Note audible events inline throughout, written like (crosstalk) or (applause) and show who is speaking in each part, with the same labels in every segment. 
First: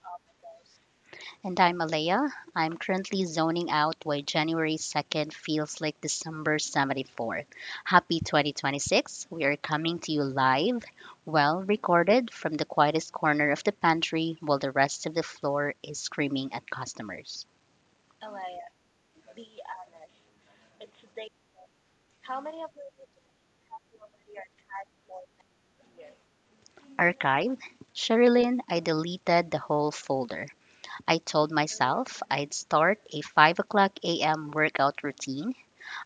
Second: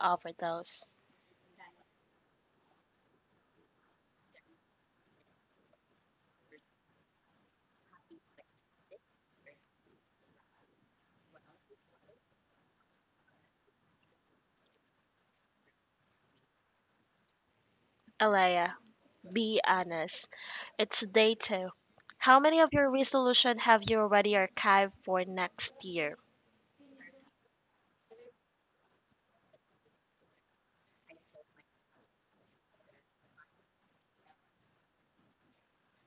Speaker 1: overdose.
Speaker 2: And I'm Alea. I'm currently zoning out why January 2nd feels like December 74th. Happy 2026. We are coming to you live, well recorded from the quietest corner of the pantry while the rest of the floor is screaming at customers.
Speaker 1: Alea, be honest. It's day two. How many of your resolution have you already archived for next year?
Speaker 2: Archive. Sherilyn, I deleted the whole folder. I told myself I'd start a 5 o'clock a.m. workout routine.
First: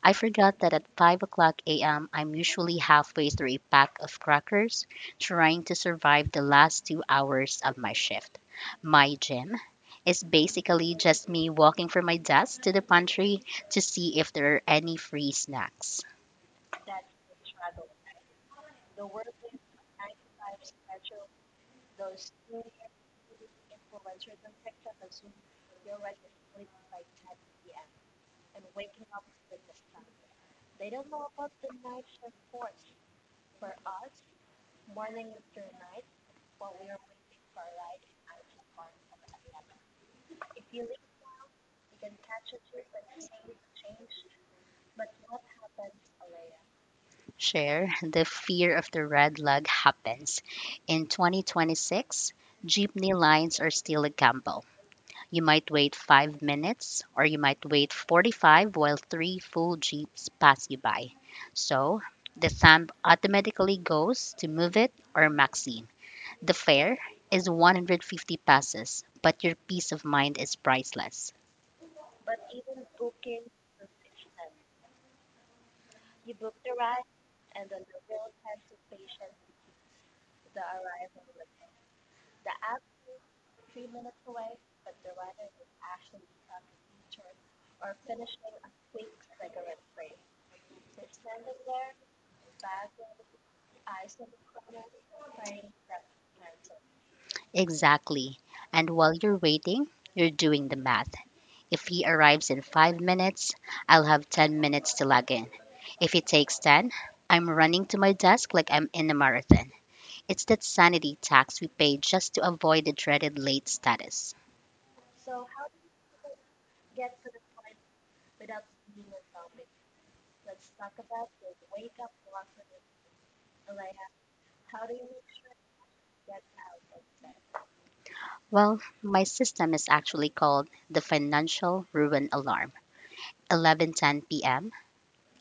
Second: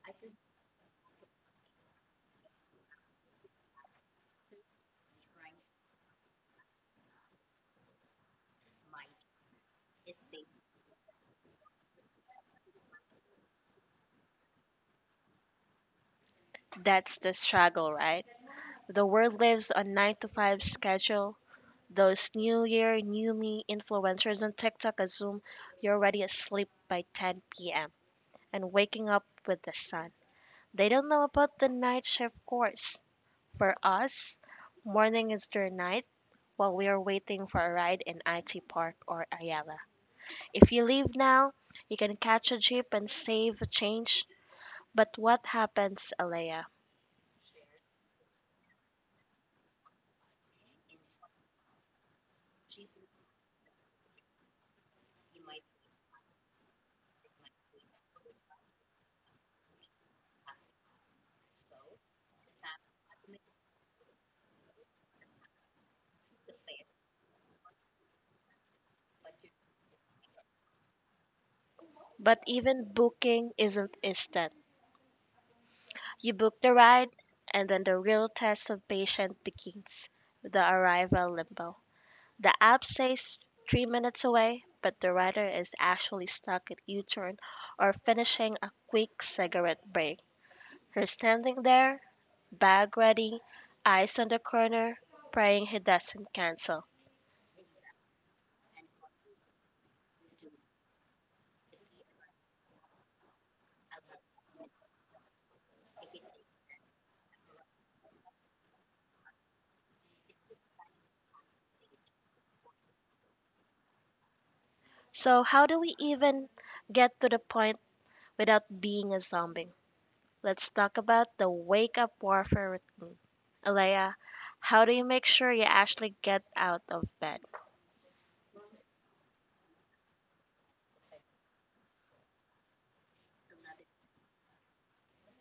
Speaker 2: I forgot that at 5 o'clock a.m., I'm usually halfway through a pack of crackers trying to survive the last 2 hours of my shift. My gym is basically just me walking from my desk to the pantry to see if there are any free snacks.
Speaker 1: That's the struggle, right? The world lives on 9 to 5 schedule. Those new year, new me influencers on TikTok assume you're already asleep by 10 p.m. and waking up with the sun. They don't know about the night shift course. For us, morning is their night while we are waiting for a ride in IT Park or Ayala. If you leave now, you can catch a jeep and save a change. But what happens, Alea?
Speaker 2: Share the fear of the red lug happens. In 2026, jeepney lines are still a gamble. You might wait 5 minutes or you might wait 45 while three full jeeps pass you by. So the stamp automatically goes to Move It or Maxine. The fare is 150 passes, but your peace of mind is priceless.
Speaker 1: But even booking isn't instant. You book the ride, and then the real test of patience begins the arrival limbo. The app says 3 minutes away, but the rider is actually stuck at U turn or finishing a quick cigarette break. You're standing there, bag ready, eyes on the corner, praying he doesn't cancel.
Speaker 2: Exactly. And while you're waiting, you're doing the math. If he arrives in 5 minutes, I'll have 10 minutes to log in. If it takes 10, I'm running to my desk like I'm in a marathon. It's that sanity tax we pay just to avoid the dreaded late status.
Speaker 1: So, how do we even get to the point without being a zombie? Let's talk about the wake up warfare routine. Alea, how do you make sure you actually get out of bed?
Speaker 2: Well, my system is actually called the financial ruin alarm. 11:10 p.m.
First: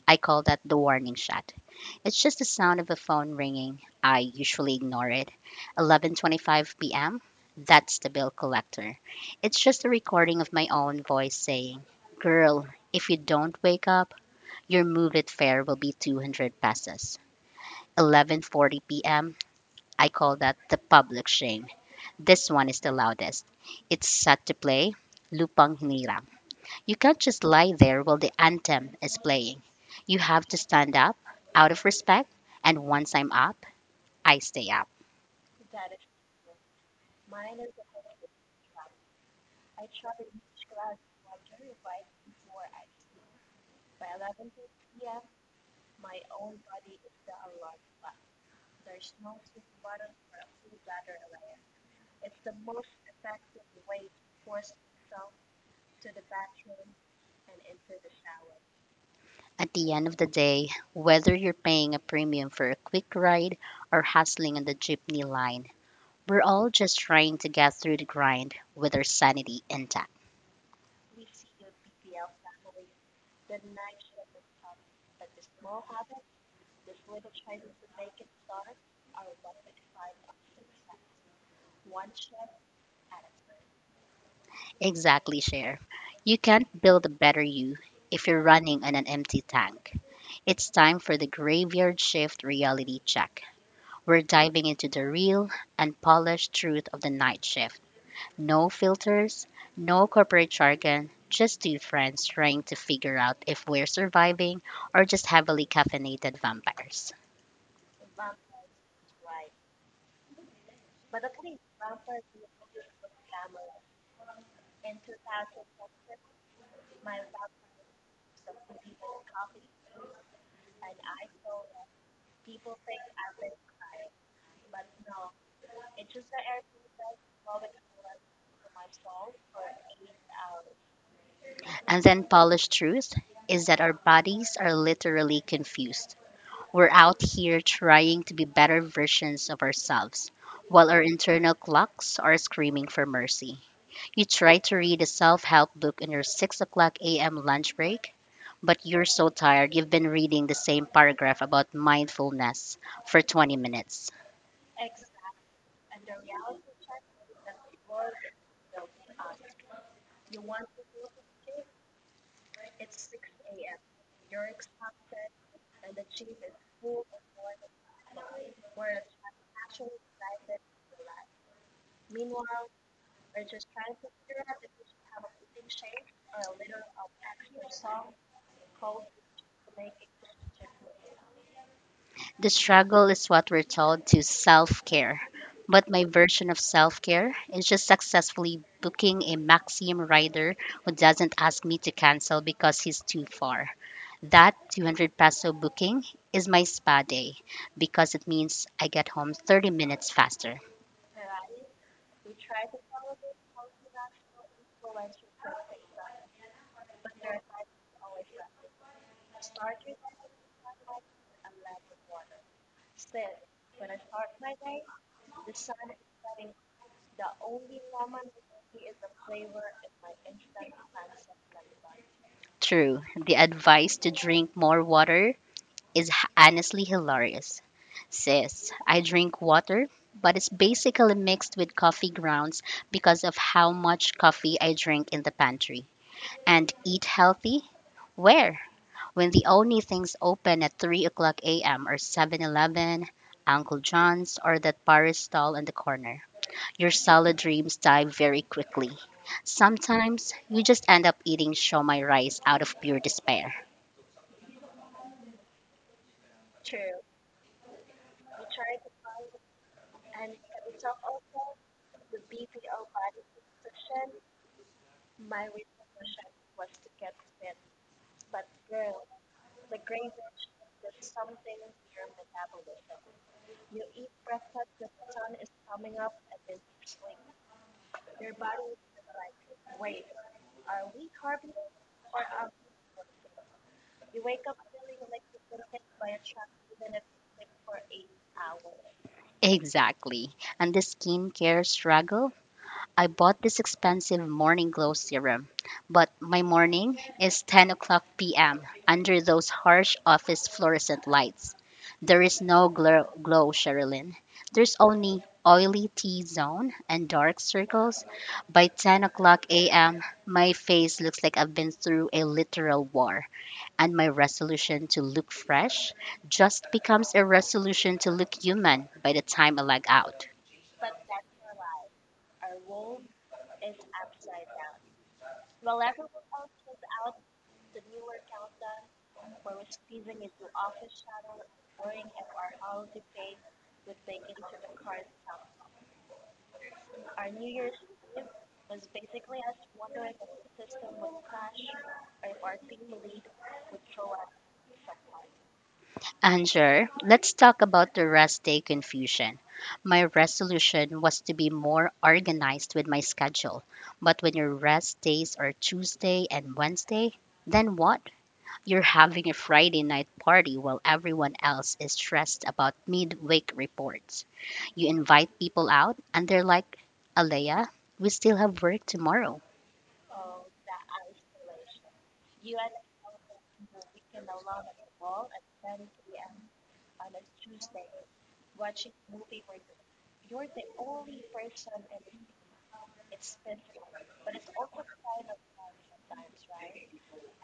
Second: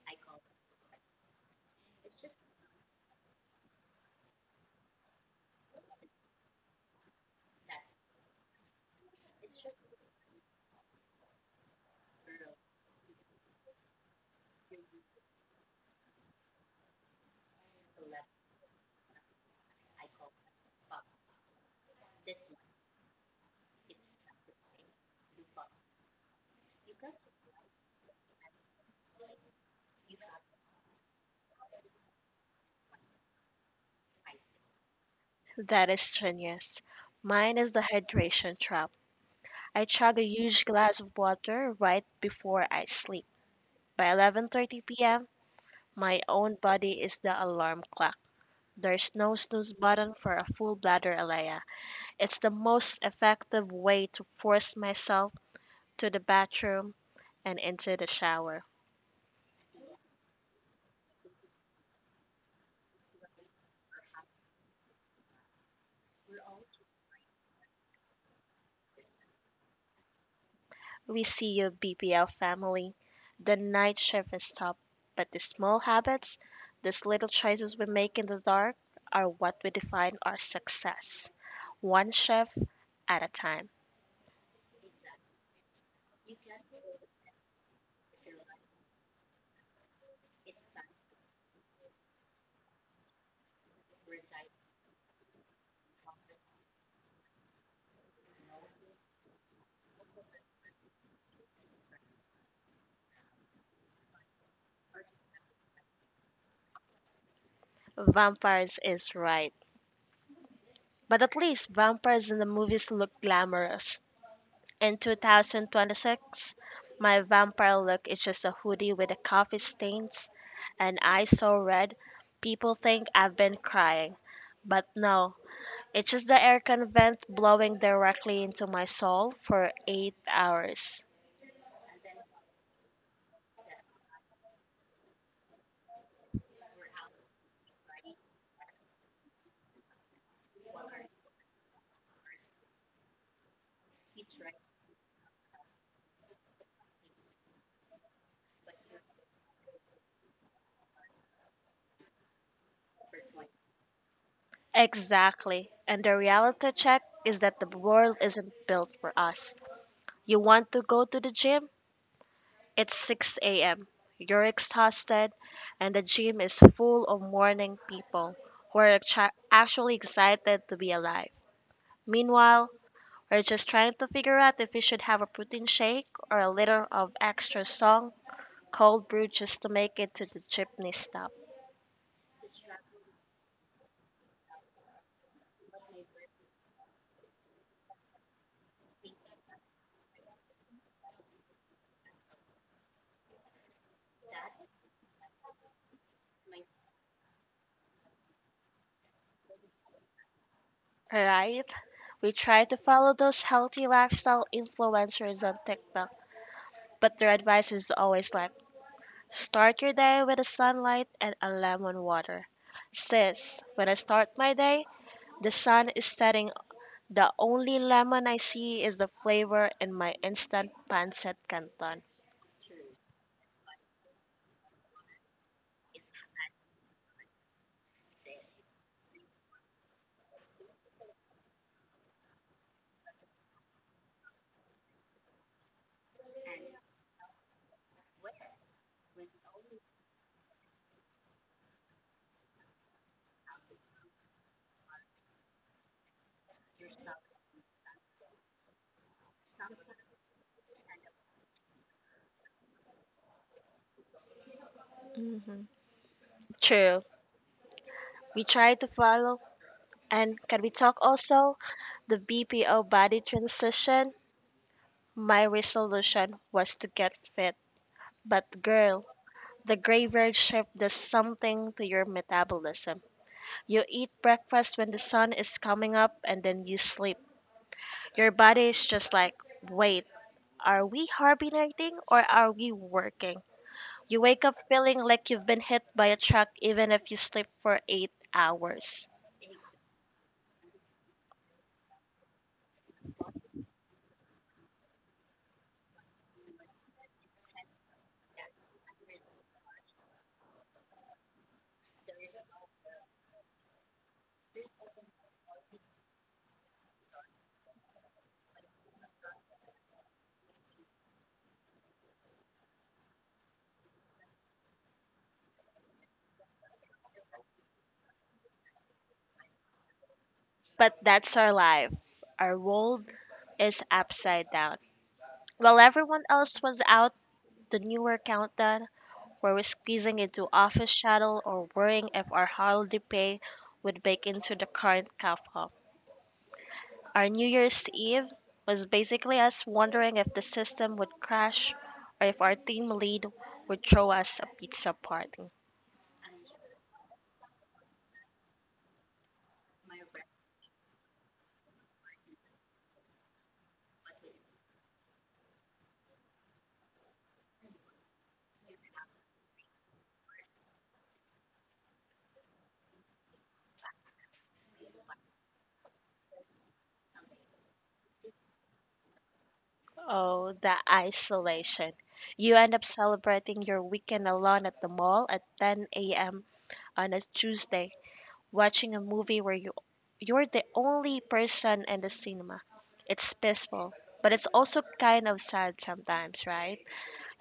Speaker 2: I call that the warning shot. It's just the sound of a phone ringing. I usually ignore it. 11:25 p.m. That's the bill collector. It's just a recording of my own voice saying, "Girl, if you don't wake up, your move it fare will be 200 pesos." 11:40 p.m. I call that the public shame. This one is the loudest. It's set to play Lupang Hinirang. You can't just lie there while the anthem is playing. You have to stand up out of respect, and once I'm up, I stay up.
Speaker 1: That is genius. Mine is the hydration trap. I chug a huge glass of water right before I sleep. By 11:30 p.m., my own body is the alarm clock. There's no snooze button for a full bladder, Alea. It's the most effective way to force myself to the bathroom and into the shower.
Speaker 2: At the end of the day, whether you're paying a premium for a quick ride or hustling on the jeepney line, we're all just trying to get through the grind with our sanity intact.
Speaker 1: We see your BPL family, the night shift is tough, but the small habits, these little choices we make in the dark, are what we define our success. One shift at a time.
Speaker 2: Exactly, Cher. You can't build a better you if you're running on an empty tank. It's time for the Graveyard Shift reality check. We're diving into the real, unpolished truth of the night shift. No filters, no corporate jargon, just two friends trying to figure out if we're surviving or just heavily caffeinated vampires.
Speaker 1: Vampires is right. But at least vampires in the movies look glamorous. In 2026, my vampire look is just a hoodie with a coffee stains and eyes so red, people think I've been crying. But no, it's just the aircon vent blowing directly into my soul for 8 hours.
Speaker 2: And then, polished truth is that our bodies are literally confused. We're out here trying to be better versions of ourselves, while our internal clocks are screaming for mercy. You try to read a self help book on your 6 o'clock a.m. lunch break, but you're so tired you've been reading the same paragraph about mindfulness for 20 minutes.
Speaker 1: Exactly. And the reality check is that the world isn't built for us. You want to go to the gym? It's 6 a.m. You're exhausted, and the gym is full of morning people who are actually excited to be alive. Meanwhile, we're just trying to figure out if we should have a protein shake or a liter of extra strong cold brew just to make it to the chipney stop.
Speaker 2: The struggle is what we're told to self care, but my version of self care is just successfully booking a Maxim rider who doesn't ask me to cancel because he's too far. That 200 peso booking is my spa day because it means I get home 30 minutes faster.
Speaker 1: Right? We try to follow those healthy lifestyle influencers on TikTok, but their advice is always like start your day with the sunlight and a lemon water. Since when I start my day, the sun is setting. The only lemon I see is the flavor in my instant pancit canton.
Speaker 2: True, the advice to drink more water is honestly hilarious. Sis, I drink water, but it's basically mixed with coffee grounds because of how much coffee I drink in the pantry. And eat healthy? Where? When the only things open at 3 o'clock a.m. are Seven Eleven, Uncle John's, or that Paris stall on the corner. Your salad dreams die very quickly. Sometimes you just end up eating shomai rice out of pure despair.
Speaker 1: True. We try to follow. And can we talk also the BPO body transition? My resolution was to get fit. But girl, the graveyard shift does something to your metabolism. You eat breakfast when the sun is coming up and then you sleep. Your body is just like, wait, are we hibernating or are we working? You wake up feeling like you've been hit by a truck even if you sleep for 8 hours.
Speaker 2: Exactly. And the skincare struggle, I bought this expensive morning glow serum, but my morning is 10 o'clock p.m. under those harsh office fluorescent lights. There is no glow, Sherilyn. There's only oily T zone and dark circles. By 10 o'clock a.m., my face looks like I've been through a literal war, and my resolution to look fresh just becomes a resolution to look human by the time I lag out.
Speaker 1: But that's our life. Our world is upside down. While everyone else was out, the newer countdown, where we're squeezing into office shuttle or worrying if our holiday pay would bake into the current CAFA. Our New Year's Eve was basically us wondering if the system would crash or if our team lead would throw us a pizza party.
Speaker 2: And sure, let's talk about the rest day confusion. My resolution was to be more organized with my schedule. But when your rest days are Tuesday and Wednesday, then what? You're having a Friday night party while everyone else is stressed about midweek reports. You invite people out, and they're like, "Alea, we still have work tomorrow."
Speaker 1: Oh, the isolation. You end up celebrating your weekend alone at the mall at 10 a.m. on a Tuesday watching a movie where you're the only person in the cinema. It's peaceful, but it's also kind of sad sometimes, right?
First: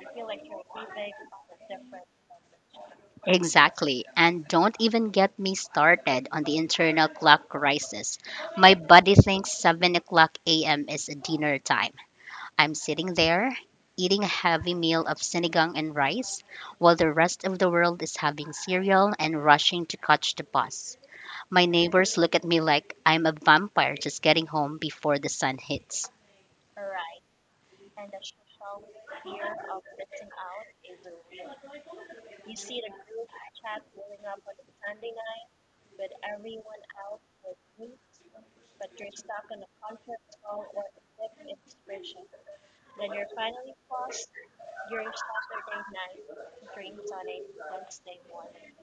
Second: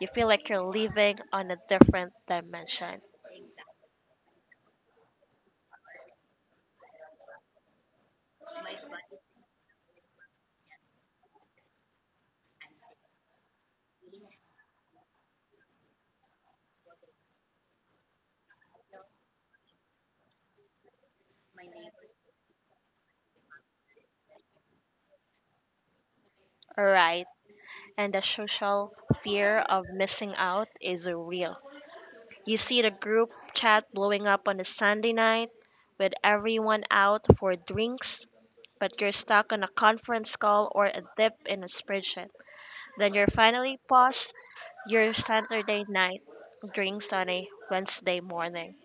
Speaker 1: You feel like you're living on a different dimension.
Speaker 2: Exactly. And don't even get me started on the internal clock crisis. My body thinks 7 o'clock a.m. is dinner time. I'm sitting there eating a heavy meal of sinigang and rice while the rest of the world is having cereal and rushing to catch the bus. My neighbors look at me like I'm a vampire just getting home before the sun hits.
Speaker 1: All right. And the social fear of missing out is real. You see the group chat blowing up on a Sunday night with everyone out for drinks, but you're stuck on a conference call or a dip in a spreadsheet. Then you're finally past your Saturday night drinks on a Wednesday morning.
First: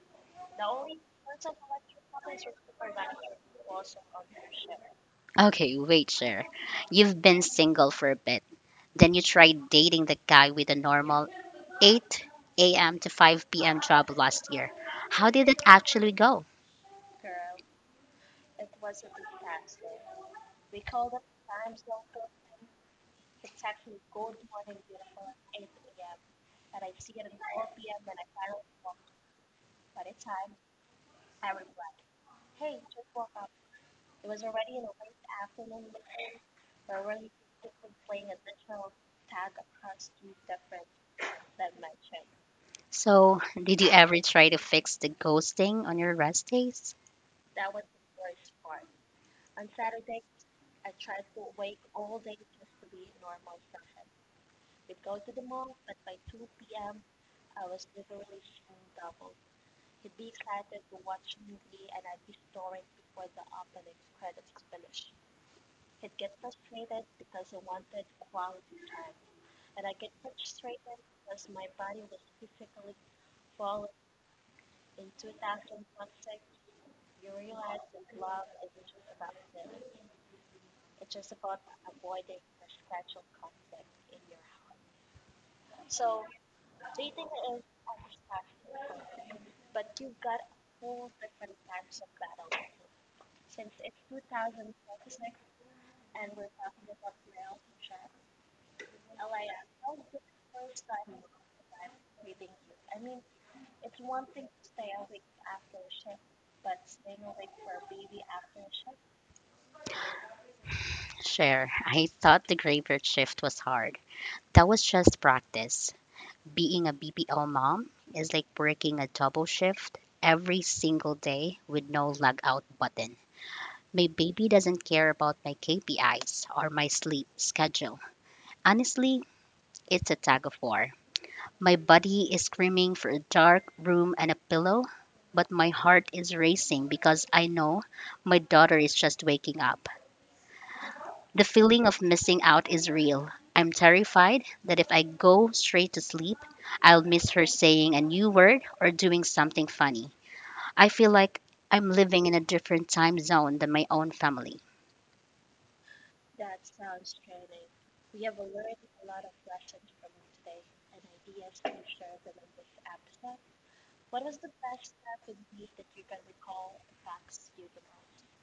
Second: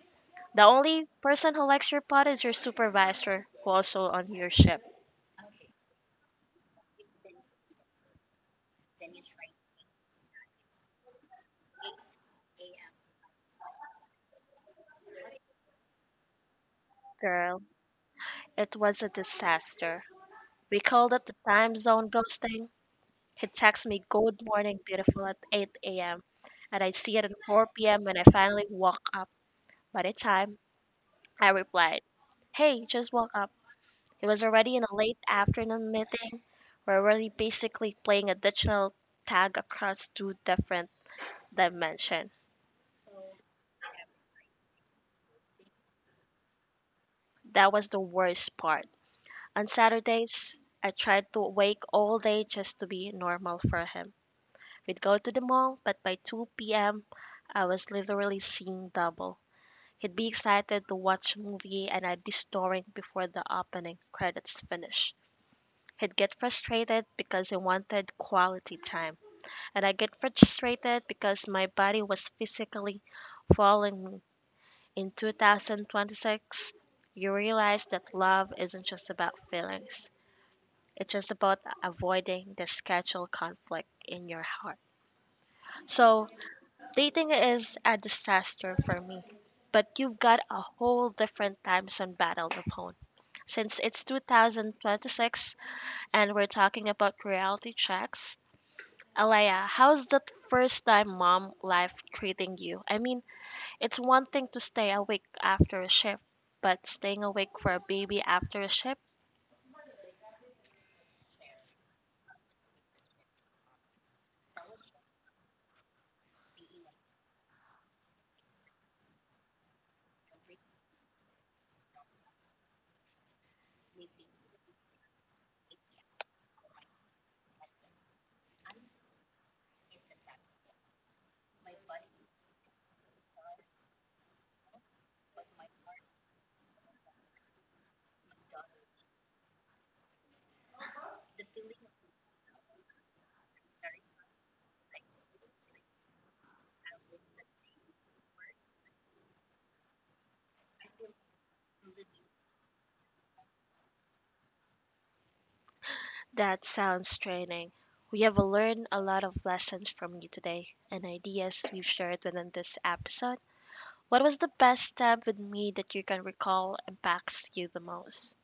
Speaker 1: The only person who likes your pot is your supervisor, who also on your ship.
Speaker 2: Okay, wait, sir. You've been single for a bit. Then you tried dating the guy with a normal 8 a.m. to 5 p.m. job last year. How did it actually go?
Speaker 1: Girl, it was a disaster. We called it the time zone ghosting. He texts me good morning beautiful at 8 a.m. and I see it at 4 p.m. when I finally woke up. By the time I replied, hey, just woke up. It was already in a late afternoon meeting. We are already basically playing additional tag across two different dimensions.
Speaker 2: So, did you ever try to fix the ghosting on your rest days?
Speaker 1: That was the worst part. On Saturdays, I tried to wake all day just to be normal for him. We'd go to the mall, but by 2 p.m., I was literally seeing double. He'd be excited to watch a movie, and I'd be snoring before the opening credits finish. He'd get frustrated because he wanted quality time, and I get frustrated because my body was physically failing me. In 2026, you realize that love isn't just about feelings. It's just about avoiding the schedule conflict in your heart. So, dating is a disaster for me, but you've got a whole different time zone battle to phone. Since it's 2026 and we're talking about reality checks, Alaya, how's that first time mom life treating you? I mean, it's one thing to stay awake after a shift, but staying awake for a baby after a shift,
Speaker 2: Sure, I thought the graveyard shift was hard. That was just practice. Being a BPO mom is like working a double shift every single day with no log out button. My baby doesn't care about my KPIs or my sleep schedule. Honestly, it's a tug of war. My body is screaming for a dark room and a pillow, but my heart is racing because I know my daughter is just waking up. The feeling of missing out is real. I'm terrified that if I go straight to sleep, I'll miss her saying a new word or doing something funny. I feel like I'm living in a different time zone than my own family.
Speaker 1: that sounds draining. We have learned a lot of lessons from you today and ideas we've shared within this episode. What was the best step with me that you can recall impacts you the most?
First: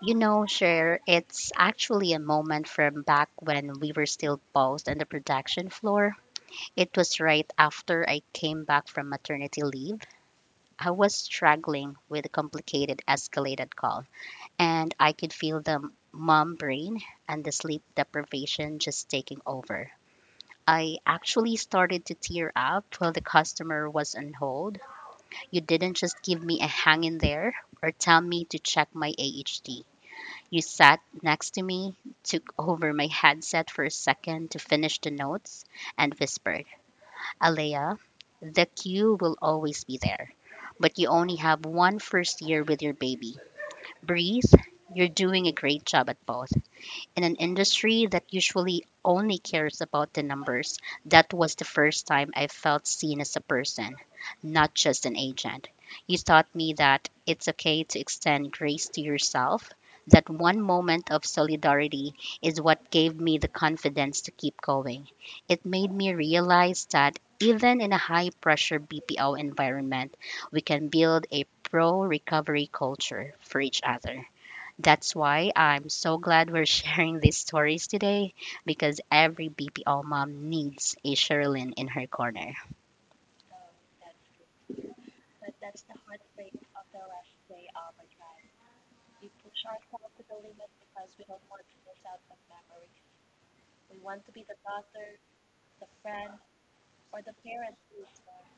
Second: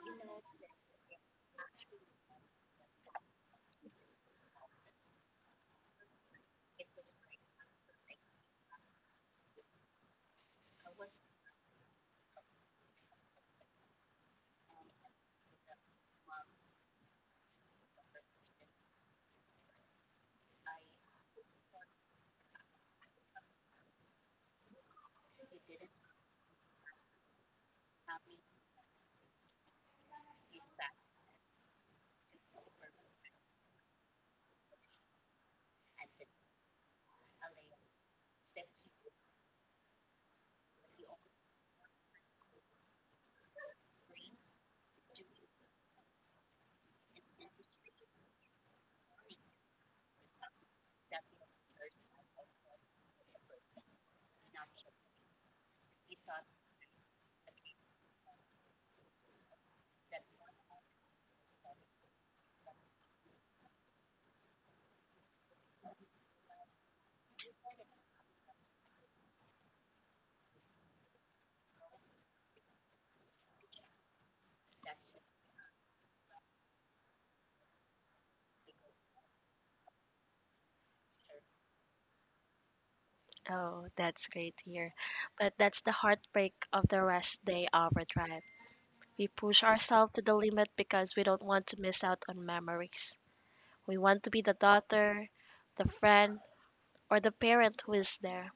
Speaker 2: You know, Cher, it's actually a moment from back when we were still paused on the production floor. It was right after I came back from maternity leave. I was struggling with a complicated escalated call, and I could feel the mom brain and the sleep deprivation just taking over. I actually started to tear up while the customer was on hold. You didn't just give me a hang in there or tell me to check my AHT. You sat next to me, took over my headset for a second to finish the notes, and whispered, "Alea, the queue will always be there, but you only have one first year with your baby. Breathe, you're doing a great job at both in an industry that usually only cares about the numbers." That was the first time I felt seen as a person, not just an agent. You taught me that it's okay to extend grace to yourself, that one moment of solidarity is what gave me the confidence to keep going. It made me realize that even in a high pressure BPO environment, we can build a pro recovery culture for each other. That's why I'm so glad we're (laughs) sharing these stories today because every BPO mom needs a Sherilyn in her corner.
Speaker 1: Oh, that's great to hear. But that's the heartbreak of the rest day overdrive. We push ourselves to the limit because we don't want to miss out on memories. We want to be the daughter, the friend, or the parent who is there.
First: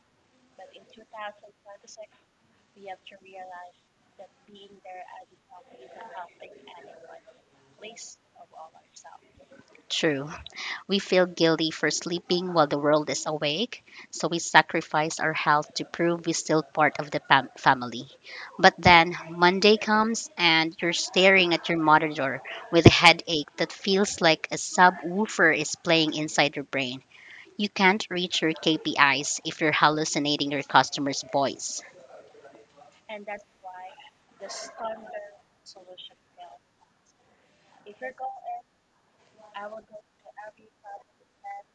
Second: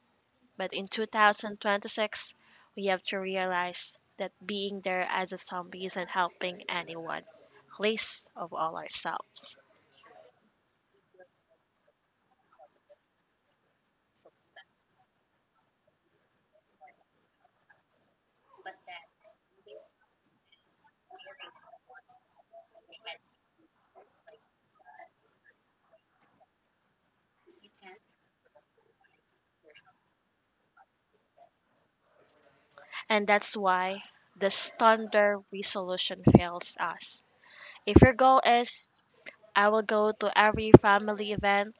Speaker 1: But in 2026, we have to realize that being there as a zombie isn't helping anyone, least of all ourselves.
Speaker 2: True. We feel guilty for sleeping while the world is awake, so we sacrifice our health to prove we're still part of the family. But then Monday comes and you're staring at your monitor with a headache that feels like a subwoofer is playing inside your brain. You can't reach your KPIs if you're hallucinating your customer's voice.
Speaker 1: And that's why the standard resolution fails us. If your goal is, I will go to every family event,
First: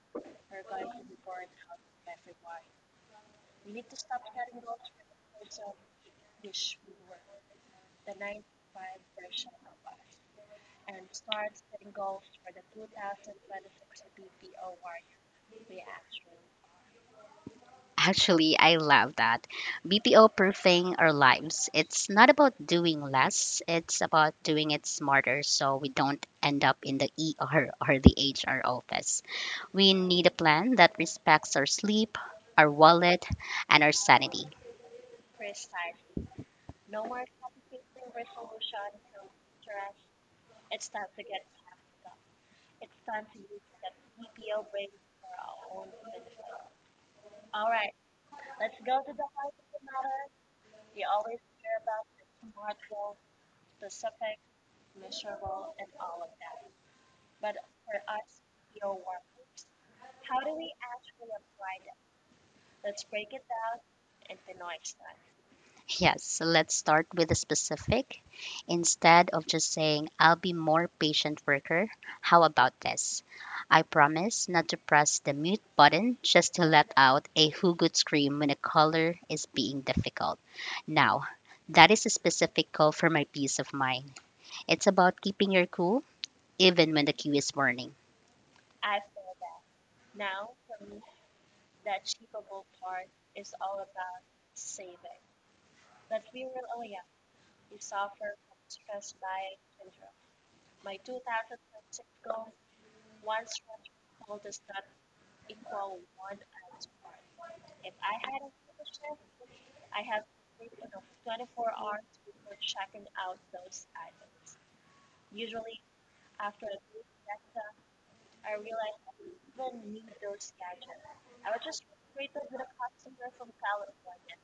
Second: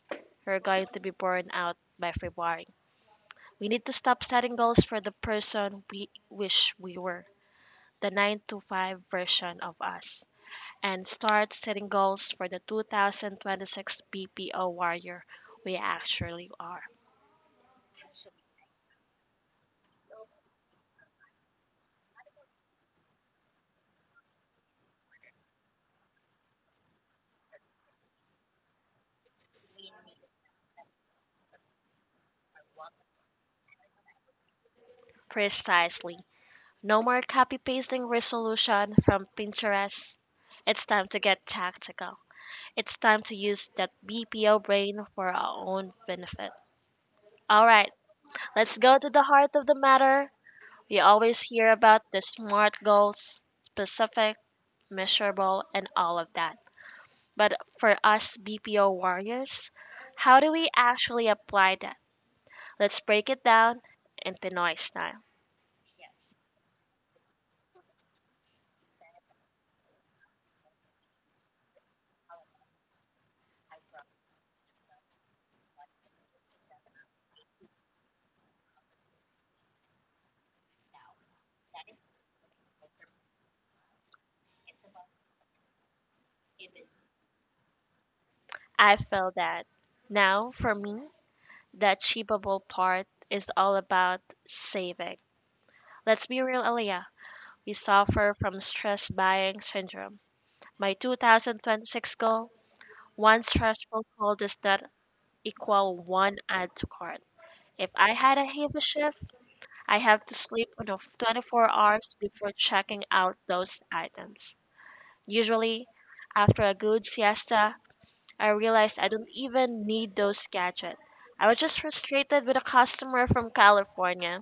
Speaker 1: you're going to be burned out by February. We need to stop setting goals for the person we wish we were, the 9 to 5 version of us, and start setting goals for the 2026 BPO warrior we actually are.
Speaker 2: Actually, I love that. BPO proofing our lives. It's not about doing less, it's about doing it smarter so we don't end up in the ER or the HR office. We need a plan that respects our sleep, our wallet, and our sanity.
Speaker 1: Precisely. No more copy pasting resolution from Pinterest. It's time to get tactical. It's time to use that BPO brain for our own benefit. All right, let's go to the heart of the matter. We always hear about the SMART goals specific, miserable, and all of that. But for us BPO warriors, how do we actually apply that? Let's break it down in Pinoy style.
Speaker 2: Yes, so let's start with the specific. Instead of just saying, "I'll be more patient worker," how about this? I promise not to press the mute button just to let out a hoogut scream when a caller is being difficult. Now, that is a specific call for my peace of mind. It's about keeping your cool even when the queue is warning.
Speaker 1: I feel that now for me, the achievable part is all about saving. Let's be real, Aliyah. We suffer from stress buying syndrome. My 2026 goal one stressful call does not equal one add to cart. If I had a heavy shift, I have to sleep for 24 hours before checking out those items. Usually, after a good siesta, I realize I don't even need those gadgets. I was just frustrated with a customer from California.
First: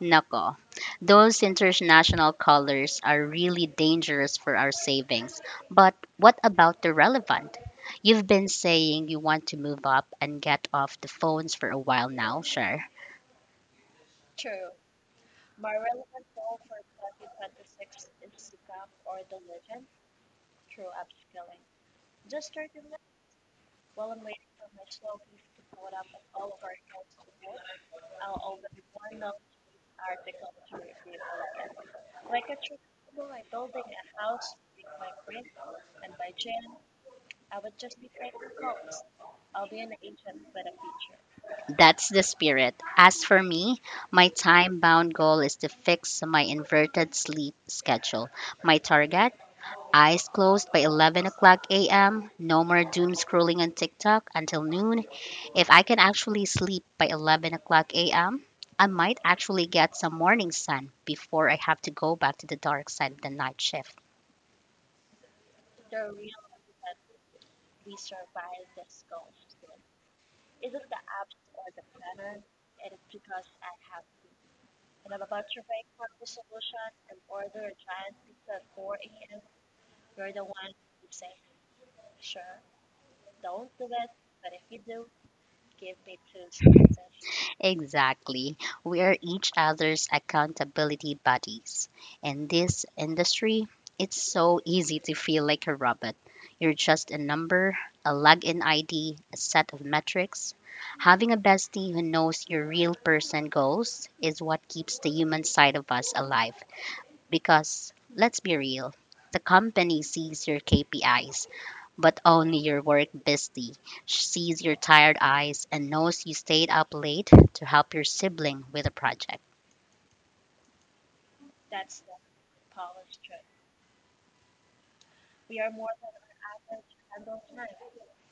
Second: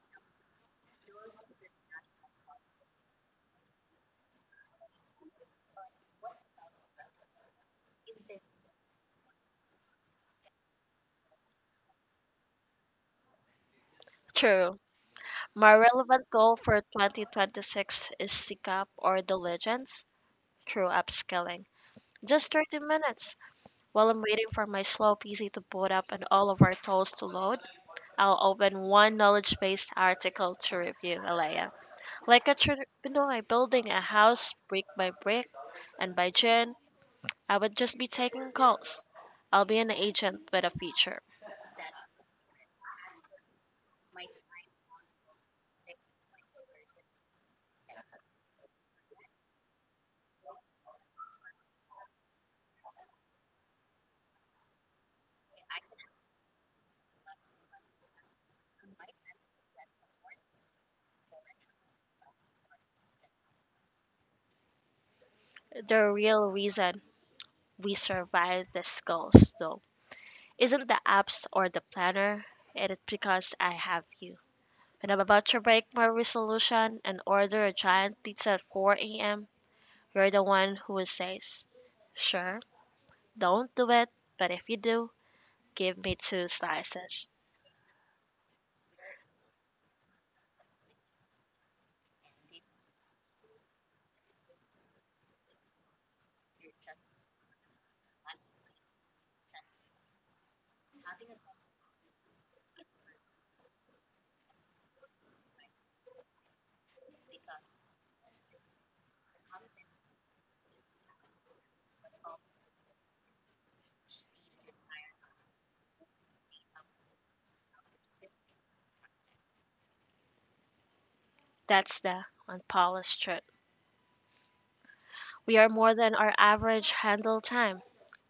Speaker 2: Nako, those international colors are really dangerous for our savings. But what about the relevant? You've been saying you want to move up and get off the phones for a while now, Cher.
Speaker 1: True. My relevant goal for 2026 is SICAP or diligence. Legends through upskilling. Just 30 minutes. While I'm waiting for my slow PC to boot up and all of our tools to load, I'll open one knowledge based article to review, Alea. Like a tr- you know, like building a house brick by brick, and by June, I would just be taking calls. I'll be an agent with a future.
Speaker 2: That's the spirit. As for me, my time bound goal is to fix my inverted sleep schedule. My target: eyes closed by 11 o'clock a.m., no more doom scrolling on TikTok until noon. If I can actually sleep by 11 o'clock a.m., I might actually get some morning sun before I have to go back to the dark side of the night shift.
Speaker 1: The real reason we survived this ghost, though, isn't the apps or the planner. It is because I have you. When I'm about to break my resolution and order a giant pizza at 4 a.m., you're the one who says, "Sure, don't do it, but if you do, give me two slices."
Speaker 2: Exactly. We are each other's accountability buddies. In this industry, it's so easy to feel like a robot. You're just a number, a login ID, a set of metrics. Having a bestie who knows your real person goals is what keeps the human side of us alive. Because let's be real, the company sees your KPIs, but only your work bestie sees your tired eyes and knows you stayed up late to help your sibling with a project.
Speaker 1: That's the unpolished truth. We are more than our average handle time.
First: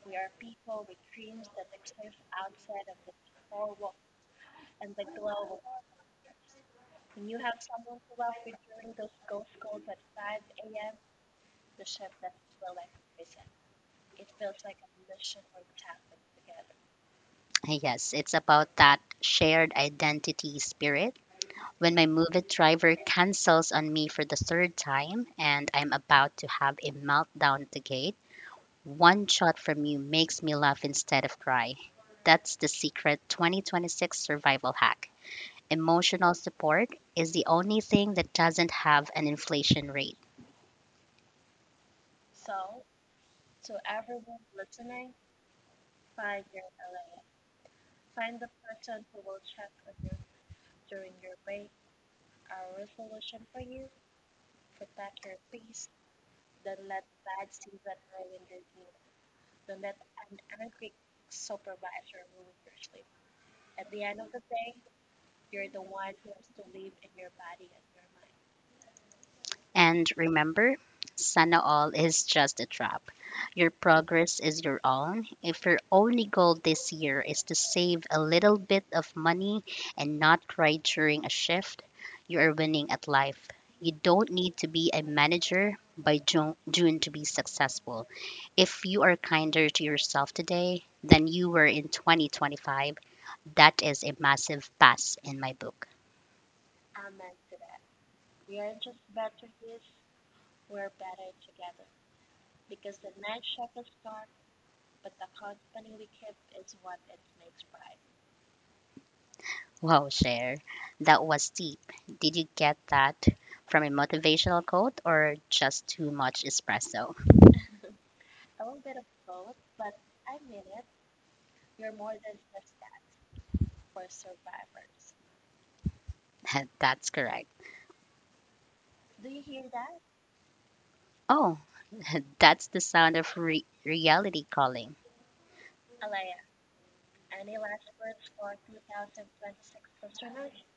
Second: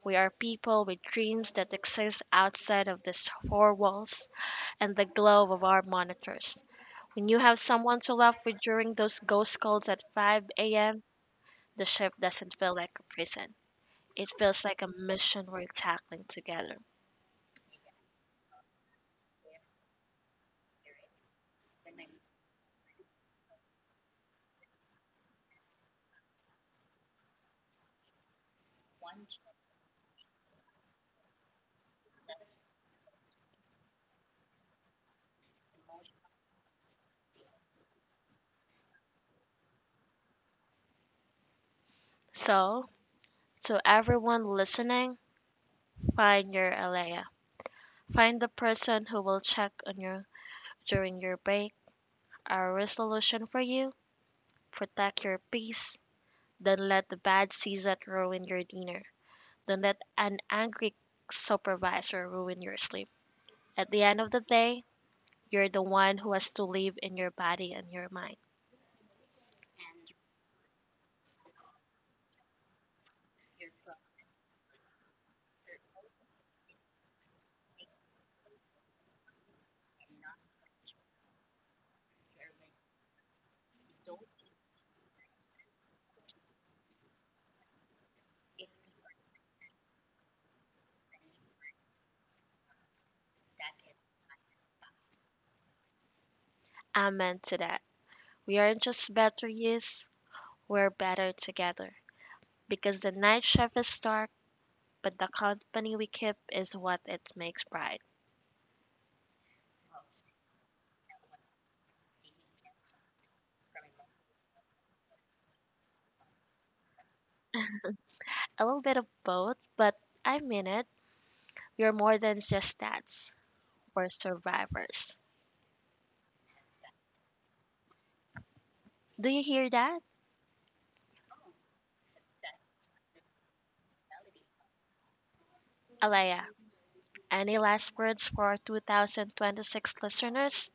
Speaker 1: We are people with dreams that exist outside of these four walls and the glow of our monitors. When you have someone to laugh with during those ghost calls at 5 a.m., the shift doesn't feel like a prison. It feels like a mission we're tackling together.
Speaker 2: Yes, it's about that shared identity spirit. When my Moovit driver cancels on me for the third time and I'm about to have a meltdown at the gate, one shot from you makes me laugh instead of cry. That's the secret 2026 survival hack. Emotional support is the only thing that doesn't have an inflation rate.
Speaker 1: So, to everyone listening, find your Alea. Find the person who will check on you during your break. Our resolution for you protect your peace. Don't let the bad season ruin your dinner. Don't let an angry supervisor ruin your sleep. At the end of the day, you're the one who has to live in your body and your mind.
Speaker 2: And remember, Sana All is just a trap. Your progress is your own. If your only goal this year is to save a little bit of money and not cry during a shift, you are winning at life. You don't need to be a manager by June to be successful. If you are kinder to yourself today than you were in 2025, that is a massive pass in my book.
Speaker 1: Amen to that. We aren't just better yes, we're better together. Because the night shift is dark, but the company we keep is what it makes bright.
Speaker 2: Wow, Cher, that was deep. Did you get that from a motivational quote or just too much espresso?
Speaker 1: A little bit of both, but I mean it. We're more than just stats. We're survivors.
Speaker 2: (laughs) That's correct.
Speaker 1: Do you hear that?
Speaker 2: Oh, (laughs) that's the sound of reality calling.
Speaker 1: Alaya, any last words for our 2026 listeners?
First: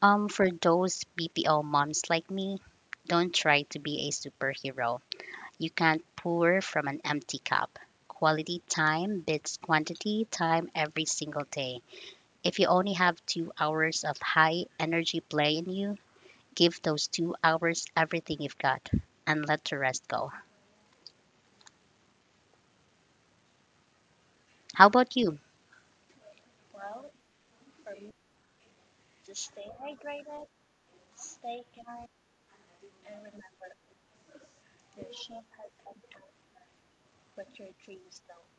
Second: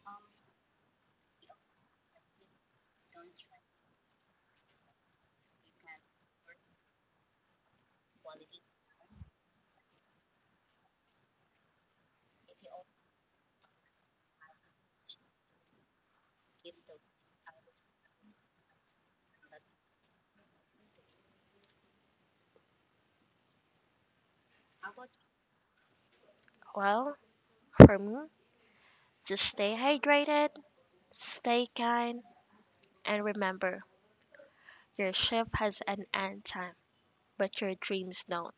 Speaker 2: For those BPO moms like me, don't try to be a superhero. You can't pour from an empty cup. Quality time beats quantity time every single day. If you only have 2 hours of high energy play in you, give those 2 hours everything you've got and let the rest go. How about you?
Speaker 1: Well, for me, just stay hydrated, stay kind, and remember your shift has an end time, but your dreams don't.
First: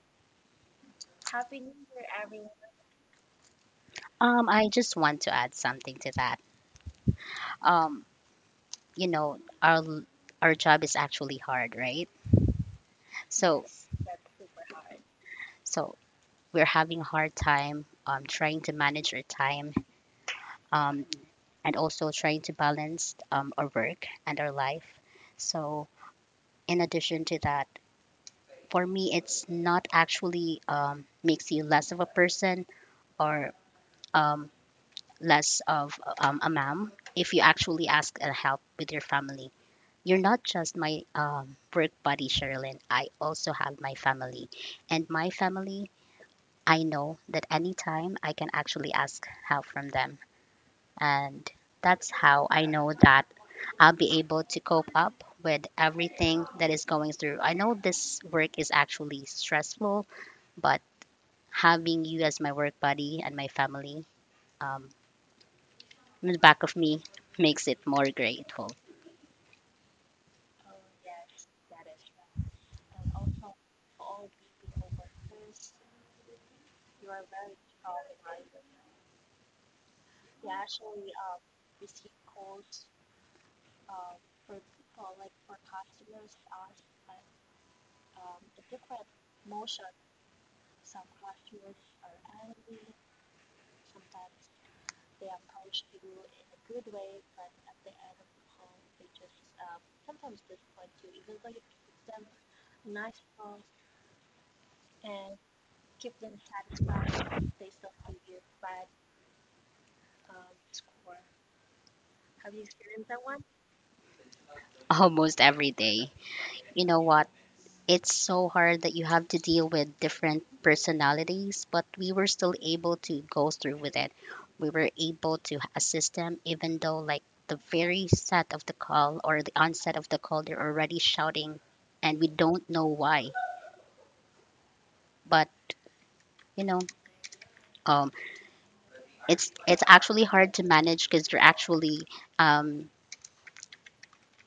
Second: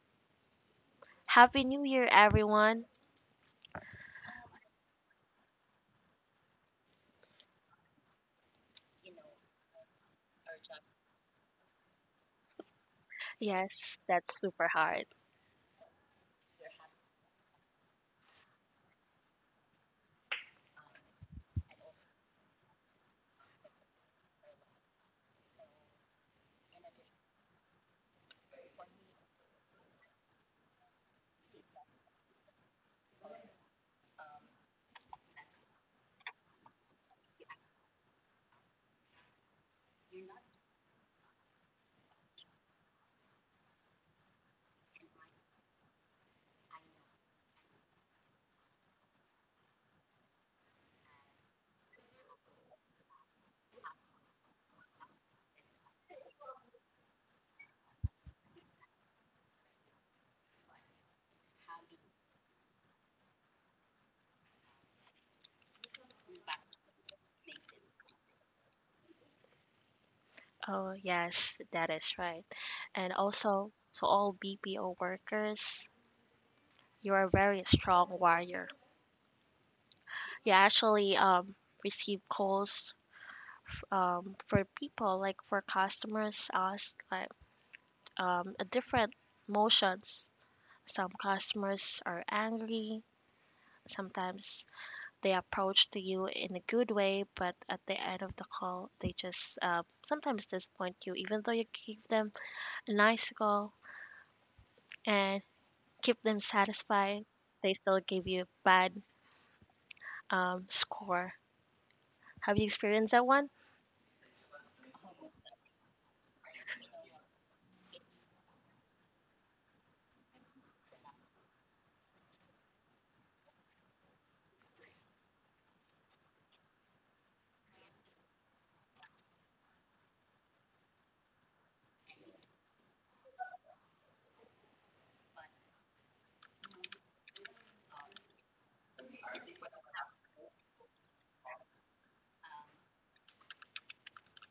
Speaker 1: Happy New Year, everyone!
Speaker 2: I just want to add something to that. Um, you know, our our job is actually hard, right? So
Speaker 1: Yes, that's super hard.
Speaker 2: so we're having a hard time trying to manage our time um, and also trying to balance our work and our life. So, in addition to that, for me, it's not actually makes you less of a person or um, less of a ma'am if you actually ask and help with your family. You're not just my work buddy, Sherilyn. I also have my family. And my family, I know that anytime I can actually ask help from them. And that's how I know that I'll be able to cope up with everything that is going through. I know this work is actually stressful, but having you as my work buddy and my family, um, in the back of me makes it more grateful
Speaker 1: Oh, yes, that is right. And also, to all BPO workers, you are a very strong warrior. You actually receive calls for people, like for customers, us like a different motion. Some customers are angry. Sometimes they approach to you in a good way, but at the end of the call, they just sometimes disappoint you, even though you give them a nice call and keep them satisfied. They still give you a bad score. Have you experienced that one?
Speaker 2: almost every day. You know what? It's so hard that you have to deal with different personalities, but we were still able to go through with it. We were able to assist them, even though, like, the very set of the call or the onset of the call, they're already shouting, and we don't know why. But, you know, um, it's actually hard to manage because they're actually um,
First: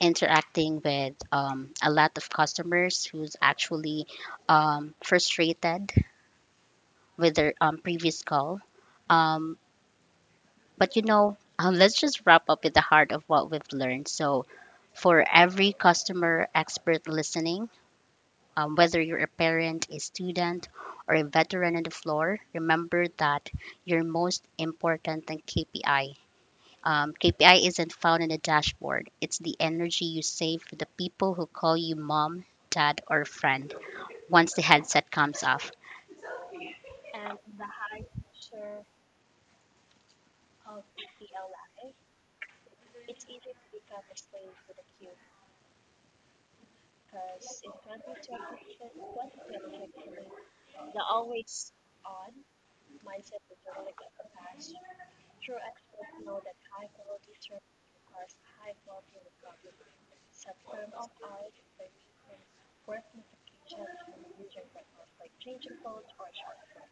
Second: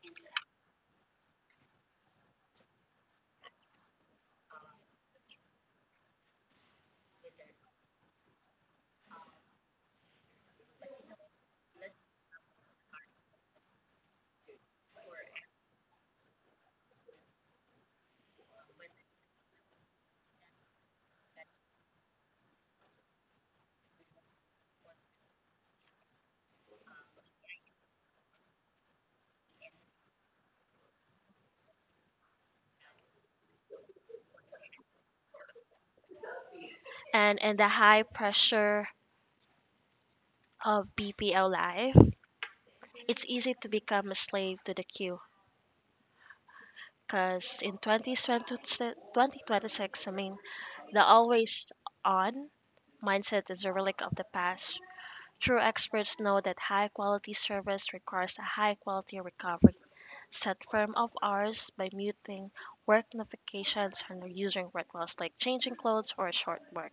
Speaker 2: interacting with a lot of customers who's actually frustrated with their previous call. Um, but you know, (laughs) let's just wrap up with the heart of what we've learned. So, for every customer expert listening, whether you're a parent, a student, or a veteran on the floor, remember that your most important KPI isn't found in the dashboard. It's the energy you save for the people who call you mom, dad, or friend once the headset comes off.
Speaker 1: And the high pressure of BPO life. It's easy to become a slave to the queue because in 2026, I mean, the always on mindset is a relic of the past. True experts know that high quality service requires a high quality recovery. Set firm of hours by muting work notifications and using rituals like changing clothes or short work.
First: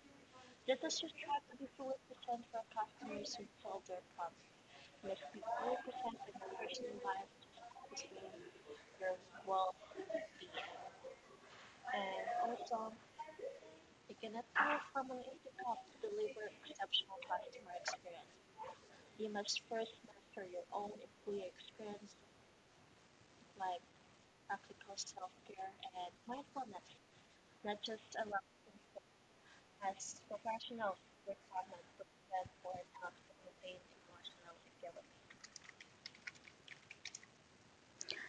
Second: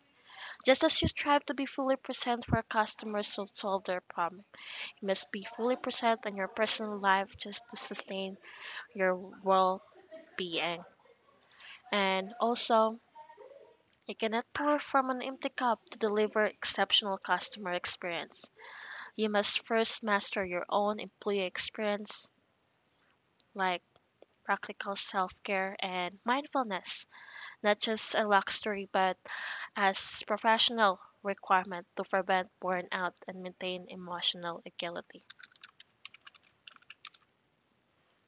Speaker 1: Just as you strive to be fully present for customers to solve their problem, you must be fully present in your personal life just to sustain your well being. And also, you cannot pour from an empty cup to deliver exceptional customer experience. You must first master your own employee experience, like practical self care and mindfulness, not just a luxury but as professional requirement to prevent burnout and maintain emotional agility.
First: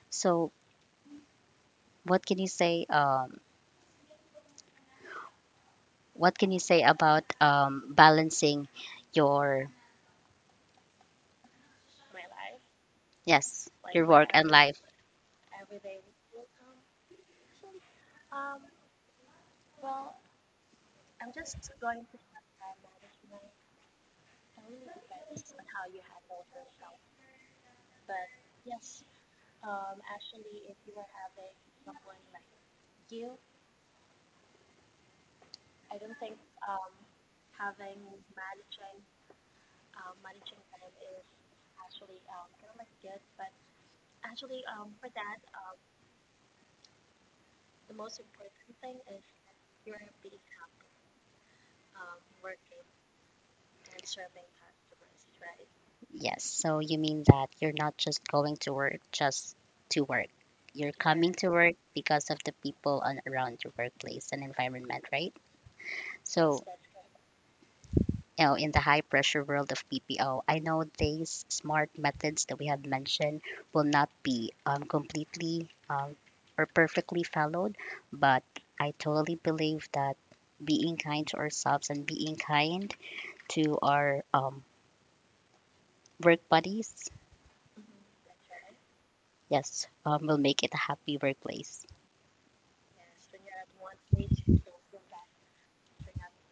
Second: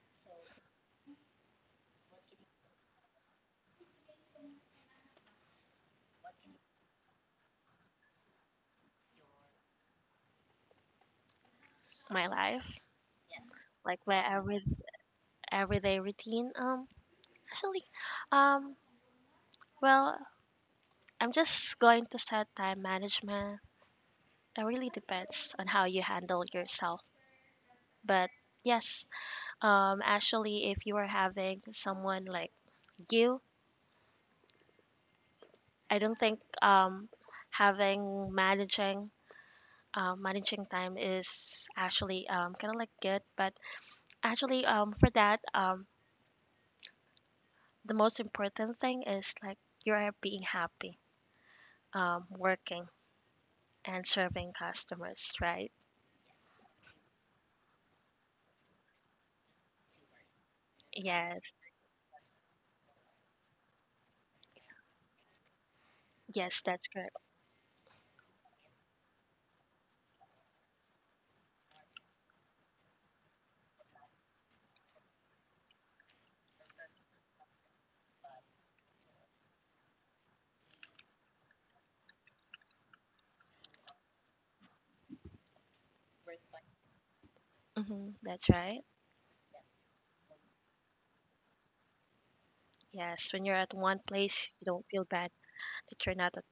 Speaker 2: So, what can you say? What can you say about balancing your
Speaker 1: My life,
Speaker 2: yes,
Speaker 1: like
Speaker 2: your
Speaker 1: my
Speaker 2: work and
Speaker 1: every
Speaker 2: life?
Speaker 1: everyday routine, actually, um, well, I'm just going to set time management. It really depends on how you handle yourself. But yes, actually, if you are having someone like you, I don't think having managing managing time is actually kind of like good. But actually, for that, the most important thing is like you are being happy, working and serving customers, right?
Speaker 2: Yes. So you mean that you're not just going to work just to work. You're coming
Speaker 1: Yes,
Speaker 2: to work because of the people on, around your workplace and environment, right?
Speaker 1: yes,
Speaker 2: So
Speaker 1: that's correct.
Speaker 2: you know, in the high pressure world of PPO, I know these smart methods that we have mentioned will not be completely or perfectly followed, but I totally believe that being kind to ourselves and being kind to our work buddies,
Speaker 1: Hmm, that's right.
Speaker 2: yes, will make it a happy workplace.
Speaker 1: Yes, when you're at one place, you don't feel bad that you're not at,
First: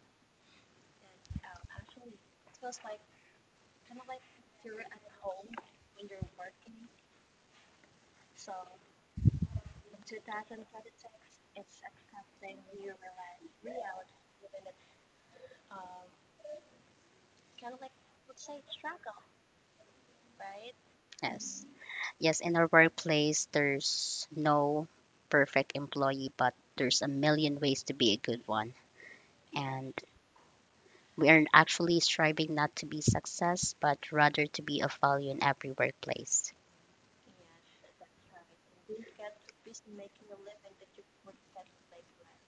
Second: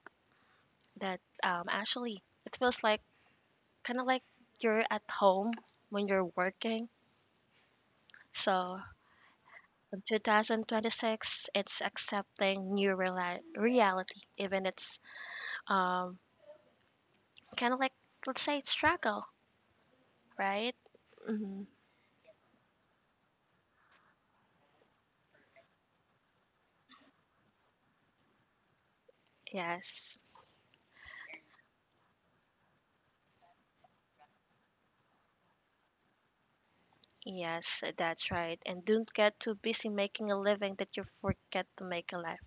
Speaker 1: that actually it feels like kind of like you're at home when you're working. So in 2026, it's accepting new reality, even it's um kind of like, let's say it's struggle, right? Hmm.
Speaker 2: Yes. Yes, in our workplace, there's no perfect employee, but there's a million ways to be a good one.
Speaker 1: Yes,
Speaker 2: And we are actually striving not to be success, but rather to be of value in every workplace. (laughs)
Speaker 1: yes, that's right. And don't get too busy making a living that you forget to make a life.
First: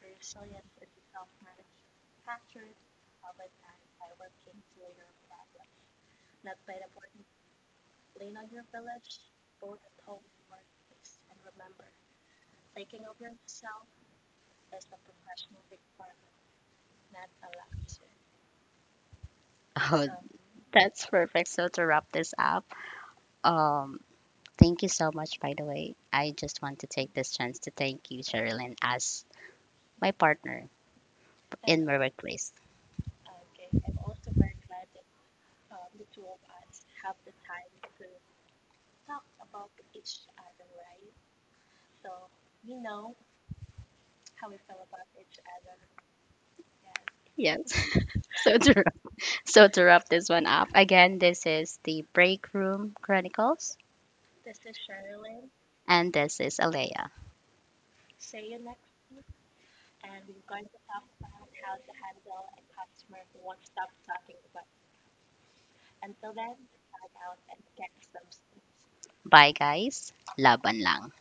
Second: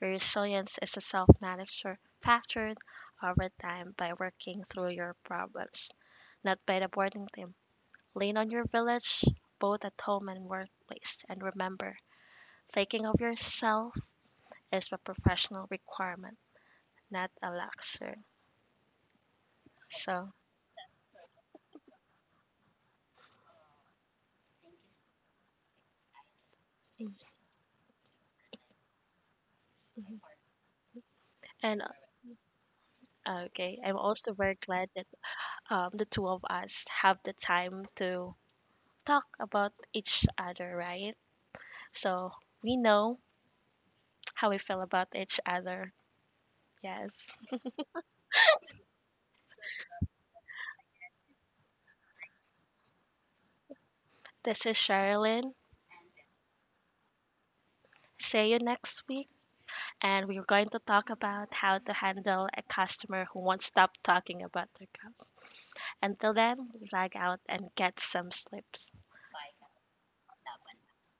Speaker 1: Your resilience is a self manufactured over time by working through your problems, not by the boarding team. Lean on your village, both at home and workplace, and remember, taking of yourself is a professional requirement, not a luxury.
Speaker 2: Oh,
Speaker 1: So,
Speaker 2: that's perfect. So to wrap this up, um, thank you so much. By the way, I just want to take this chance to thank you, Sherilyn, as my
Speaker 1: mhm.
Speaker 2: partner
Speaker 1: And
Speaker 2: in my workplace.
Speaker 1: okay, I'm also very glad that the two of us have the time to talk about each other, right? So we know how we feel about each other. Yes.
Speaker 2: Yes. (laughs) so to so to wrap this one up, again, this is the Break Room Chronicles,
Speaker 1: This is Sherilyn.
Speaker 2: and this is Alea.
Speaker 1: See you next week. And we're going to talk about how to handle a customer who won't stop talking about their cup. Until then, log out and get some sleep.
Speaker 2: Bye, guys. Laban lang.